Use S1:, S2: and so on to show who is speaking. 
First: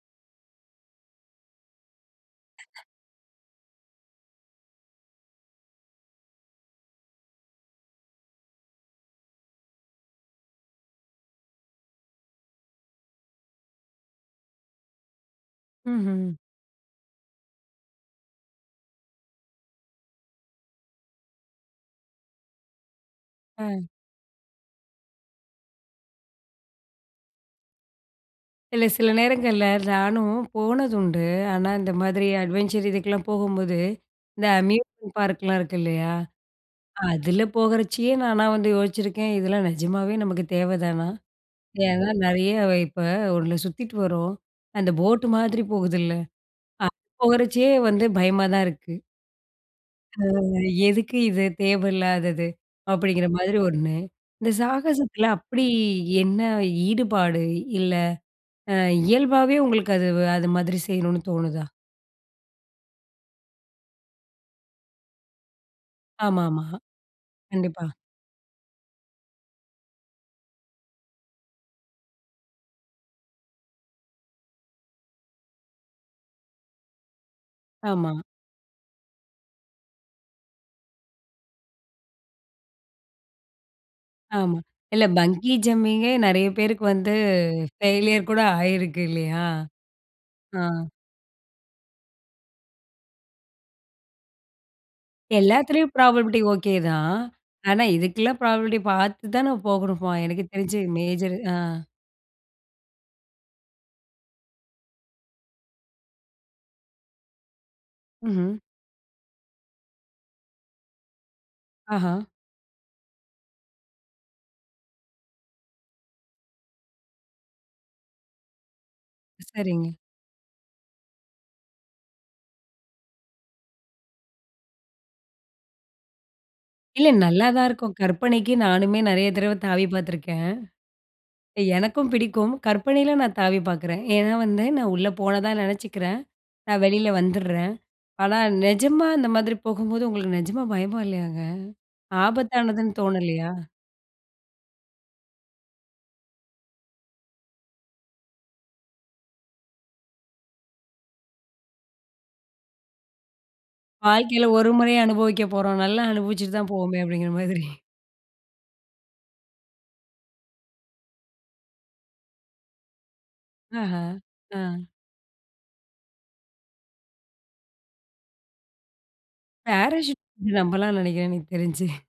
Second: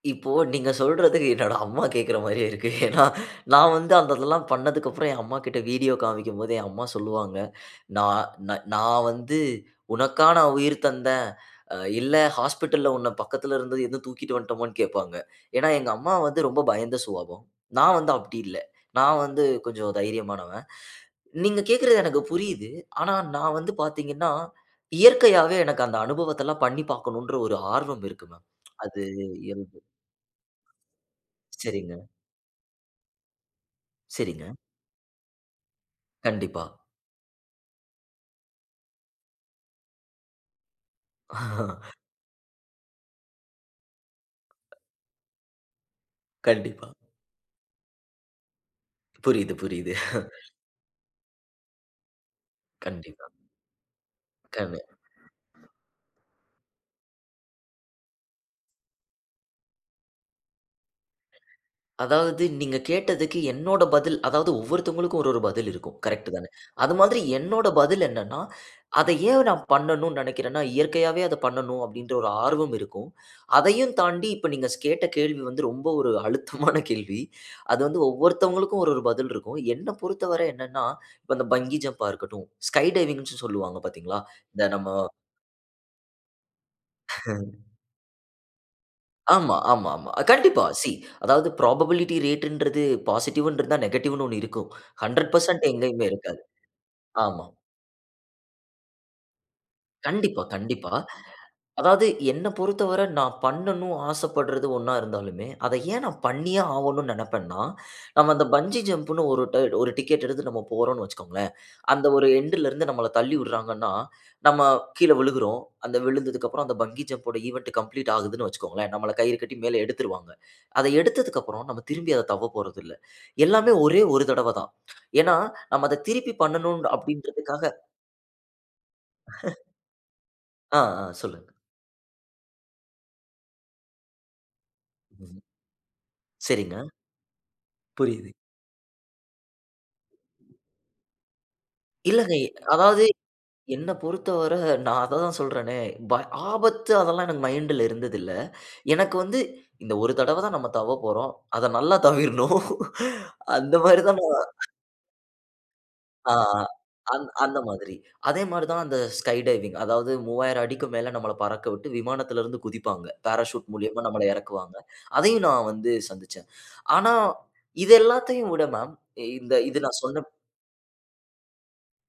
S1: இப்போ நீங்க சொல்றதுக்கு என்னோட அம்மா கேக்கற மாரியே இருக்கு. ஏன்னா நான் வந்து அந்த இதெல்லாம் பண்ணதுக்கு அப்புறம் என் அம்மாகிட்ட வீடியோ காமிக்கும்போது என் அம்மா சொல்லுவாங்க. நான் நான் வந்து உனக்கா நா உயிர் தந்தேன். இல்ல ஹாஸ்பிட்டல்ல உன்ன பக்கத்தில இருந்தது தூக்கிட்டு வந்துட்டோமான்னு கேட்பாங்க. ஏன்னா, எங்க அம்மா
S2: ம்ஹ்ம்.
S1: வந்து ரொம்ப பயந்த சுவாபம். நான் வந்து அப்படி இல்ல. நான் வந்து கொஞ்சம் தைரியமானவன். நீங்க கேக்கறது எனக்கு புரியுது. ஆனா, நான் வந்து
S2: ம்.
S1: பார்த்தீங்கன்னா, இயற்கையாவே எனக்கு அந்த அனுபவத்த எல்லாம் பண்ணி பார்க்கணும்ன்ற, ஒரு ஆர்வம் இருக்கு மேம்.
S2: இல்ல
S1: அது
S2: சில நேரங்கள்ல
S1: இருக்கு.
S2: நானும் போனது உண்டு. ஆனா இந்த
S1: சரிங்க.
S2: மாதிரி அட்வென்ச்சர் இதுக்கெல்லாம் போகும்போது இந்த
S1: சரிங்க.
S2: அம்யூஸ்மென்ட் பார்க்லாம் இருக்கு இல்லையா,
S1: கண்டிப்பா.
S2: அதில போகச்சயே நானா வந்து யோசிச்சிருக்கேன். "இதெல்லாம் நிஜமாகவே நமக்கு தேவைதானா?" ஏன்னா நிறைய இப்போ ஒண்ணுல சுத்திட்டு வரோம் அந்த போட் மாதிரி போகுதுல்ல
S1: கண்டிப்பா.
S2: அது போகச்சே வந்து பயமா தான் இருக்கு.
S1: புரியுது, புரியுது.
S2: "எதுக்கு இது தேவையில்லாதது." அப்படிங்கிற
S1: கண்டிப்பா.
S2: மாதிரி 1 இந்த சாகசத்தில அப்படி
S1: [unintelligible]
S2: என்ன ஈடுபாடு? இல்ல இயல்பாவே உங்களுக்கு அது அது மாதிரி செய்யணுன்னு தோணுதா?
S1: அதாவது நீங்க கேட்டதுக்கு என்னோட பதில். அதாவது ஒவ்வொருத்தவங்களுக்கும் ஒவ்வொரு பதில் இருக்கும் கரெக்ட்
S2: ஆமா
S1: தானே?
S2: ஆமா
S1: அது மாதிரி என்னோட
S2: கண்டிப்பா.
S1: பதில் என்னன்னா, அதை ஏன் நான் பண்ணணும்ன்னு நினைக்கிறேன்னா, இயற்கையாவே அத பண்ணணும் அப்படின்ற ஒரு ஆர்வம் இருக்கும். அதையும் தாண்டி இப்போ நீங்க ஸ் கேட்ட கேள்வி வந்து ரொம்ப ஒரு அழுத்தமான கேள்வி. அது வந்து
S2: ஆமா.
S1: ஒவ்வொருத்தவங்களுக்கும் ஒரு ஒரு பதில் இருக்கும். என்ன பொறுத்தவரை என்னன்னா இப்போ அந்த பங்கி ஜம்ப்பா இருக்கட்டும் ஸ்கை டைவிங்ன்னு சொல்லுவாங்க பார்த்தீங்களா?
S2: ஆமா
S1: இந்த நம்ம
S2: இல்ல பங்கி ஜம்பிங்கே நிறைய பேருக்கு வந்து
S1: ம்.
S2: ஃபெயில்யர் கூட ஆயிருக்கு இல்லையா?
S1: ஆமா, ஆமா, ஆமா. கண்டிப்பா
S2: ம்.
S1: சி அதாவது புரோபபிலிட்டி ரேட்ன்றது பாசிட்டிவ்ன்னு இருந்தா நெகட்டிவ்ன்னு 1 இருக்கும். 100%
S2: எல்லாத்துலயும்
S1: எங்கயுமே
S2: ப்ராபபிலிட்டி
S1: இருக்காது.
S2: ஓகே தான்.
S1: ஆமா.
S2: ஆனா இதுக்கெல்லாம் ப்ராபபிலிட்டி பார்த்து தான் போகணுமா எனக்கு
S1: கண்டிப்பா,
S2: தெரிஞ்சு
S1: கண்டிப்பா.
S2: மேஜர் ஆ.
S1: அதாவது என்னை பொறுத்தவரை நான் பண்ணனும் ஆசப்படுறது ஒண்ணா இருந்தாலுமே அதை ஏன் நான் பண்ணியே ஆகணும்ன்னு நினைப்பேன் நான். நம்ம அந்த
S2: ம்.
S1: பங்கி ஜம்ன்னு ஒரு டிக்கெட் எடுத்து நம்ம போறோம்ன்னு வச்சுக்கோங்களேன். அந்த
S2: ஆஹா.
S1: ஒரு எண்ட்ல் இருந்து நம்மள தள்ளி விடுறாங்கன்னா நம்ம கீழே விழுகுறோம். அந்த விழுந்ததுக்கு அப்புறம் அந்த பங்கி ஜம்ப் ஓட ஈவன்ட் கம்ப்ளீட் ஆகுதுன்னு வச்சுக்கோங்களேன். நம்மள கயிறு கட்டி மேல
S2: சரிங்க.
S1: எடுத்துருவாங்க. அத எடுத்ததுக்கு அப்புறம் நாம திரும்பி அத தவ்வ போறதில்ல. எல்லாமே ஒரே ஒரு தடவ தான். ஏன்னா நாம அதை திருப்பி பண்ணனும்
S2: இல்ல
S1: அப்படின்றதுக்காக
S2: நல்லாதான் இருக்கும். கற்பனைக்கு நானுமே நிறைய தடவ தாவி பார்த்துருக்கேன்.
S1: அ, அ, சொல்லுங்க.
S2: எனக்கும் பிடிக்கும். கற்பனையில நான் தாவி பார்க்குறேன். ஏன்னா வந்து நான் உள்ளே
S1: ம்ஹ்ம்.
S2: போனதா நினச்சிக்கிறேன்
S1: சரிங்க.
S2: நான் வெளியில வந்துர்றேன்.
S1: புரியுது.
S2: ஆனா நிஜமா அந்த மாதிரி போகும்போது உங்களுக்கு நிஜமா பயமா இல்லையாங்க?
S1: இல்லங்க. எ
S2: ஆபத்தானதுன்னு
S1: அதாவது
S2: தோணலையா?
S1: என்ன பொறுத்தவர நான் அததான் சொல்றேனே, ப ஆபத்து அதெல்லாம் எனக்கு மைண்ட்ல இருந்தது இல்ல. எனக்கு வந்து இந்த ஒரு தடவ தான் நம்ம தவ்வ போறோம். அதை நல்லா தவ்விரணும். அந்த மாதிரி தான்
S2: வாழ்க்கையில ஒரு முறையும் அனுபவிக்க போறோம். நல்லா
S1: ஆ
S2: அனுபவிச்சிட்டு
S1: ஆ
S2: தான் போவோமே
S1: அந்
S2: அப்படிங்கிற
S1: அந்த
S2: மாதிரி.
S1: மாதிரி. அதே மாதிரி தான் அந்த ஸ்கை டைவிங் அதாவது 3000 அடிக்கு மேல நம்மள பறக்கவிட்டு விமானத்தில இருந்து குதிப்பாங்க. பாராசூட்
S2: ஆஹ
S1: மூலியமா நம்மள இறக்குவாங்க.
S2: ஆ.
S1: அதையும் நான் வந்து சந்திச்சேன். ஆனா, இது எல்லாத்தையும் விட மேம் இந்த இது நான் சொன்ன
S2: பாராசூட் நம்பலாம் நினைக்கிறேன். எனக்கு தெரிஞ்சு.